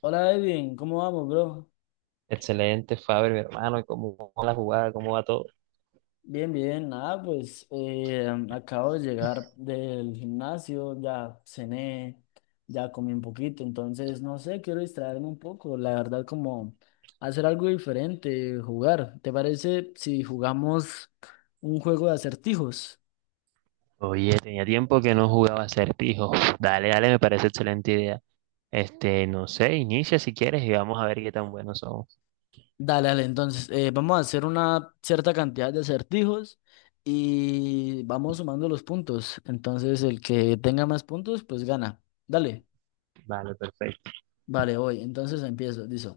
Hola Edwin, ¿cómo vamos, bro? Excelente, Faber, mi hermano, ¿cómo va la jugada? ¿Cómo va todo? Bien, bien, nada, pues acabo de llegar del gimnasio, ya cené, ya comí un poquito, entonces no sé, quiero distraerme un poco, la verdad, como hacer algo diferente, jugar. ¿Te parece si jugamos un juego de acertijos? Oye, tenía tiempo que no jugaba acertijos. Dale, dale, me parece excelente idea. Este, no sé, inicia si quieres y vamos a ver qué tan buenos somos. Dale, dale, entonces vamos a hacer una cierta cantidad de acertijos y vamos sumando los puntos, entonces el que tenga más puntos, pues gana. Dale. Vale, perfecto. Vale, voy. Entonces empiezo. Dice,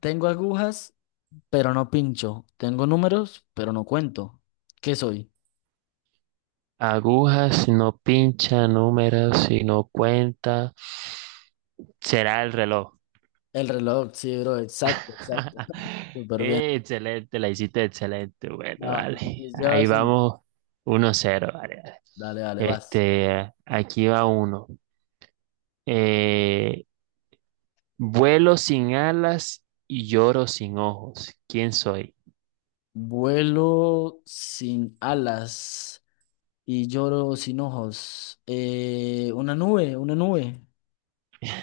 tengo agujas, pero no pincho. Tengo números, pero no cuento. ¿Qué soy? Agujas si no pincha, números si no cuenta, será el reloj. El reloj, sí, bro. Exacto, exacto. Súper bien. Excelente, la hiciste excelente. Va, Bueno, va, vale, entonces ahí llevas uno. vamos. Uno cero, vale, vale. Dale, dale, vas. Este, aquí va uno. Eh, Vuelo sin alas y lloro sin ojos. ¿Quién soy? Vuelo sin alas y lloro sin ojos. Una nube, una nube.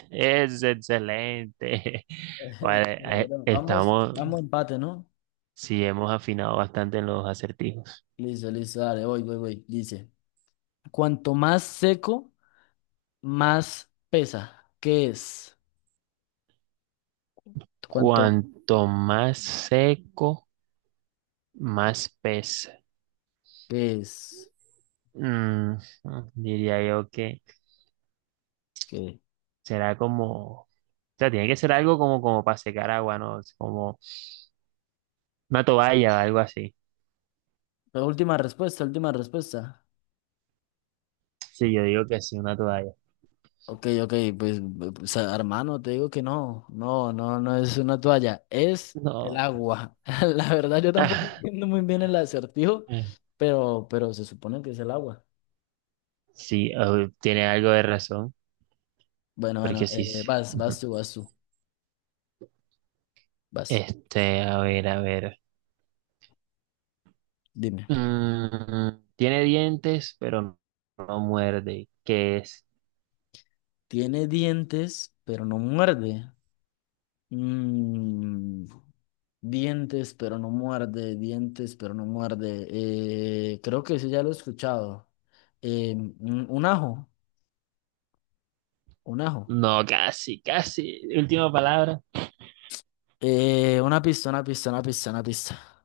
Es excelente. Ey, Vale, dale, bro, vamos, estamos, vamos a empate, ¿no? sí, hemos afinado bastante en los acertijos. Listo, listo, dale, voy, voy, voy. Dice, cuanto más seco, más pesa? ¿Qué es? ¿Cuánto Cuanto más seco, más pesa. qué es? Mm, diría yo que ¿Qué? será como, o sea, tiene que ser algo como, como para secar agua, ¿no? Es como una toalla, algo así. La última respuesta, última respuesta. Sí, yo digo que sí, una toalla. Ok, ok, pues, o hermano, te digo que no, no, no, no es una toalla, es el No. agua. La verdad, yo tampoco entiendo muy bien el acertijo, Eh, pero se supone que es el agua. sí, oh, tiene algo de razón, Bueno, bueno, porque sí. Sí. vas, Ujú. vas tú, vas tú, vas, Este, a ver, a ver. dime. Tiene dientes, pero no muerde. ¿Qué es? Tiene dientes, pero no muerde. Mm, Dientes, pero no muerde, dientes, pero no muerde. Creo que ese ya lo he escuchado. Un ajo, un ajo. No, casi, casi. Última palabra. Una pista, una pista, una pista, una pista.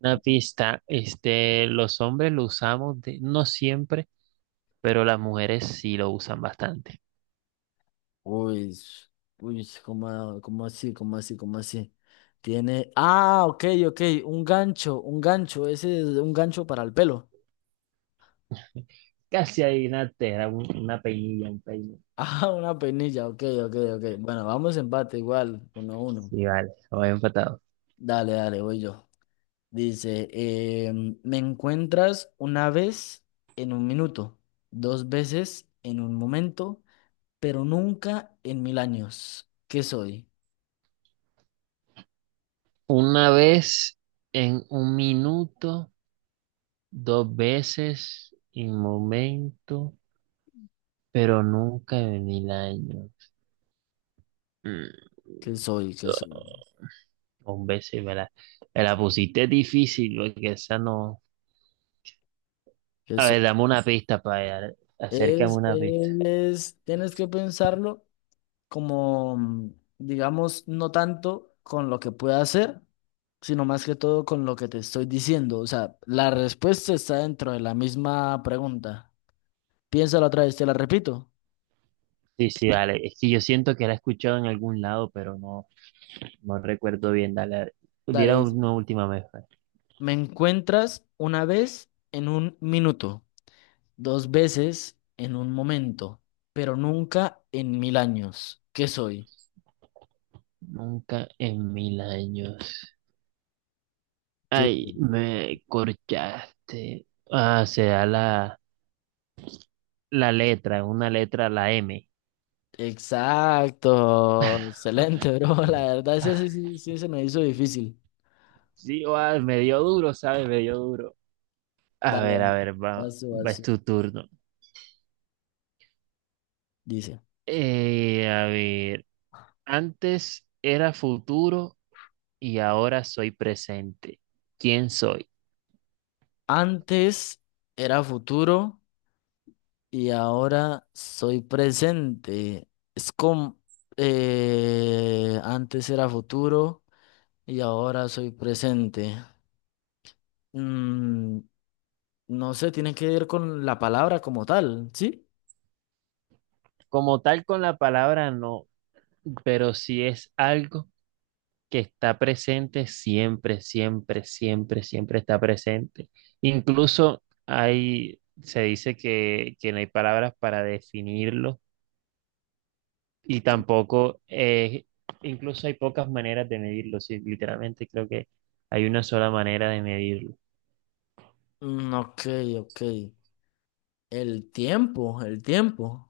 Una pista. Este, los hombres lo usamos de- no siempre, pero las mujeres sí lo usan bastante. Uy, uy, ¿cómo, cómo así, cómo así, cómo así? Tiene. Ah, ok, ok, un gancho, ese es un gancho para el pelo. Casi adivinaste, era un- una peinilla, un peine. Ah, una peinilla, ok, ok, ok. Bueno, vamos empate igual, uno a uno. Sí, vale, voy empatado. Dale, dale, voy yo. Dice, me encuentras una vez en un minuto, dos veces en un momento, pero nunca en mil años. ¿Qué soy? Una vez en un minuto, dos veces en momento, pero nunca en el año. Mm, ¿Qué soy? ¿Qué soy? Hombre, sí, me la pusiste difícil, porque esa no. ¿Qué A soy? ver, dame una pista para allá. Acércame una pista. Tienes que pensarlo como, digamos, no tanto con lo que pueda hacer, sino más que todo con lo que te estoy diciendo. O sea, la respuesta está dentro de la misma pregunta. Piénsalo otra vez, te la repito. Sí, sí, dale. Es que yo siento que la he escuchado en algún lado, pero no, no recuerdo bien. Dale, dale. Dale, Diera dice. una última vez, pues. Me encuentras una vez en un minuto, dos veces en un momento, pero nunca en mil años. ¿Qué soy? Nunca en mil años. ¿Qué Ay, soy? me corchaste. Ah, se la. La letra, una letra, la M. Exacto. Excelente, bro. La verdad, ese sí, sí, sí se me hizo difícil. Sí, va, me dio duro, ¿sabes? Me dio duro. Dale, A dale. ver, va, Vas tú, va, vas es tú. tu turno. Dice, A ver, antes era futuro y ahora soy presente. ¿Quién soy? antes era futuro y ahora soy presente. Es como, antes era futuro y ahora soy presente. Mm, no sé, tiene que ver con la palabra como tal, ¿sí? Como tal con la palabra no, pero si es algo que está presente siempre, siempre, siempre, siempre está presente. Incluso hay, se dice que no hay palabras para definirlo y tampoco, incluso hay pocas maneras de medirlo, sí, literalmente creo que hay una sola manera de medirlo. Ok, ok. El tiempo, el tiempo.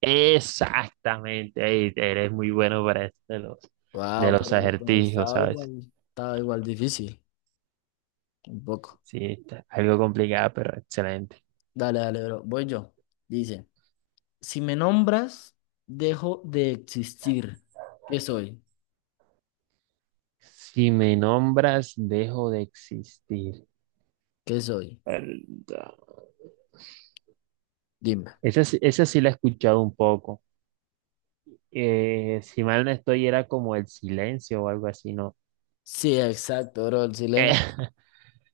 Exactamente, ey, eres muy bueno para esto de Wow, los pero acertijos, ¿sabes? Estaba igual difícil, un poco. Sí, está algo complicado, pero excelente. Dale, dale, bro. Voy yo. Dice, si me nombras, dejo de existir. ¿Qué soy? Si me nombras, dejo de existir. ¿Qué soy? Verdad. Dime. Esa sí la he escuchado un poco. Si mal no estoy, era como el silencio o algo así, ¿no? Sí, exacto, bro. El Eh, silencio.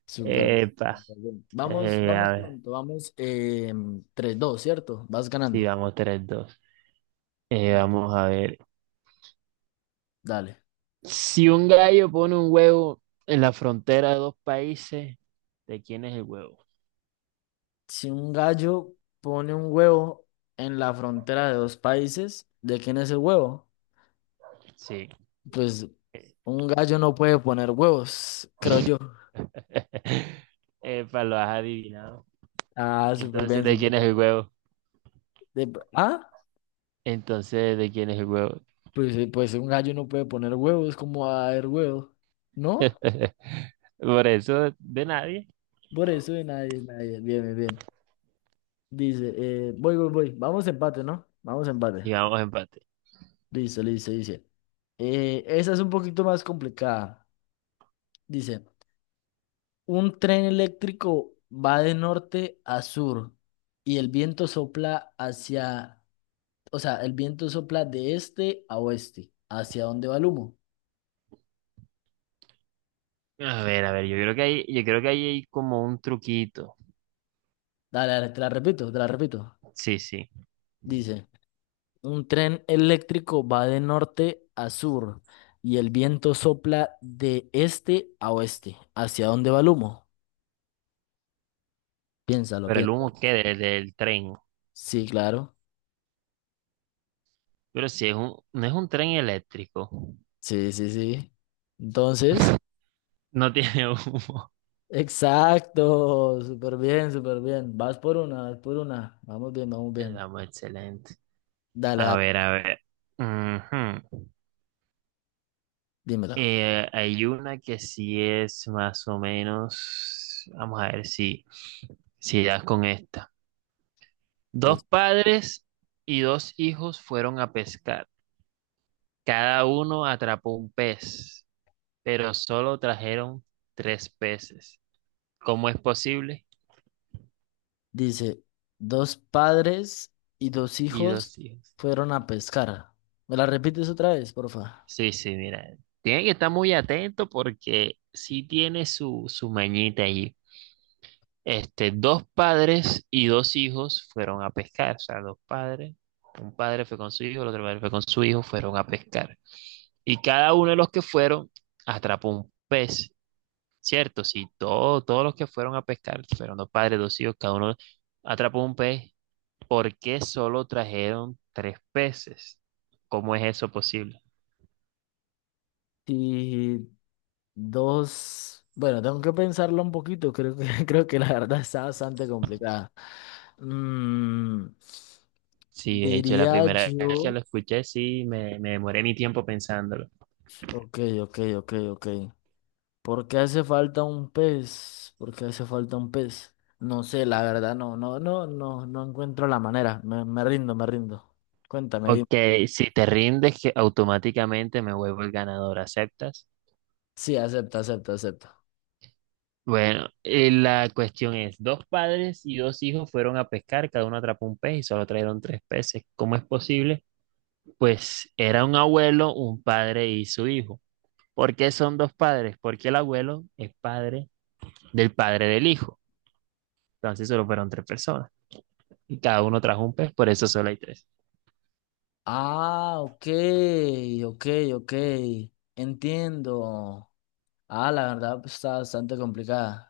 Súper bien, epa, súper bien. Vamos, a vamos ver. pronto, vamos, 3-2, ¿cierto? Vas Sí, ganando. vamos tres dos. Vamos a ver. Dale. Si un gallo pone un huevo en la frontera de dos países, ¿de quién es el huevo? Si un gallo pone un huevo en la frontera de dos países, ¿de quién es el huevo? Sí. Pues un gallo no puede poner huevos, creo yo. Epa, lo has adivinado. Ah, súper Entonces, bien, ¿de súper quién es el bien. huevo? De- ah, Entonces, ¿de quién es el huevo? pues, pues un gallo no puede poner huevos, ¿cómo va a haber huevos? ¿No? Por eso, de nadie. Por eso de nadie, nadie. Bien, bien, bien. Dice, voy, voy, voy. Vamos empate, ¿no? Vamos empate. Sigamos empate. Listo, listo, dice. Esa es un poquito más complicada. Dice, un tren eléctrico va de norte a sur y el viento sopla hacia, o sea, el viento sopla de este a oeste. ¿Hacia dónde va el humo? A ver, yo creo que hay, yo creo que ahí hay como un truquito. Dale, dale, te la repito, te la repito. Sí, sí. Dice, un tren eléctrico va de norte a sur y el viento sopla de este a oeste. ¿Hacia dónde va el humo? Piénsalo, Pero el piénsalo. humo qué del tren. Sí, claro. Pero si es un, no es un tren eléctrico. Sí, sí, sí. Entonces... No tiene humo. Exacto, súper bien, súper bien. Vas por una, vas por una. Vamos bien, vamos El bien. amo, excelente. Dale, A dale, ver, a ver. Ujú. dímelo. Hay una que sí es más o menos. Vamos a ver si, si das con esta. Dos Es- padres y dos hijos fueron a pescar. Cada uno atrapó un pez, pero solo trajeron tres peces. ¿Cómo es posible? Dice, dos padres y dos Y hijos dos hijos. fueron a pescar. ¿Me la repites otra vez, porfa? Sí, sí, mira. Tiene que estar muy atento porque sí tiene su, su mañita allí. Este, dos padres y dos hijos fueron a pescar, o sea, dos padres, un padre fue con su hijo, el otro padre fue con su hijo, fueron a pescar. Y cada uno de los que fueron atrapó un pez, ¿cierto? Sí, todo- todos los que fueron a pescar, fueron dos padres, dos hijos, cada uno atrapó un pez. ¿Por qué solo trajeron tres peces? ¿Cómo es eso posible? Y dos, bueno, tengo que pensarlo un poquito, creo que, creo que la verdad está bastante complicada. Mm, Sí, de hecho, la diría primera vez que yo, lo escuché, sí, me demoré mi tiempo pensándolo. ok, ok, ok, ok. ¿Por qué hace falta un pez? ¿Por qué hace falta un pez? No sé, la verdad, no, no, no, no, no encuentro la manera. Me rindo, me rindo. Cuéntame, dime. Ok, si te rindes, que automáticamente me vuelvo el ganador, ¿aceptas? Sí, acepto, acepto, acepto. Bueno, la cuestión es, dos padres y dos hijos fueron a pescar, cada uno atrapó un pez y solo trajeron tres peces. ¿Cómo es posible? Pues era un abuelo, un padre y su hijo. ¿Por qué son dos padres? Porque el abuelo es padre del hijo. Entonces solo fueron tres personas y cada uno trajo un pez, por eso solo hay tres. Ah, ok, ok, ok. Entiendo. Ah, la verdad pues, está bastante complicada.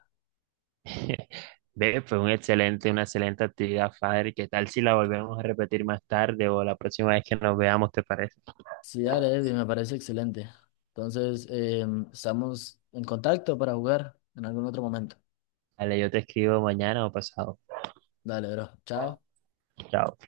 Ve, fue un excelente, una excelente actividad, Fader. ¿Qué tal si la volvemos a repetir más tarde o la próxima vez que nos veamos, te parece? Sí, dale, Evi, me parece excelente. Entonces, estamos en contacto para jugar en algún otro momento. Dale, yo te escribo mañana o pasado. Dale, bro. Chao. Chao.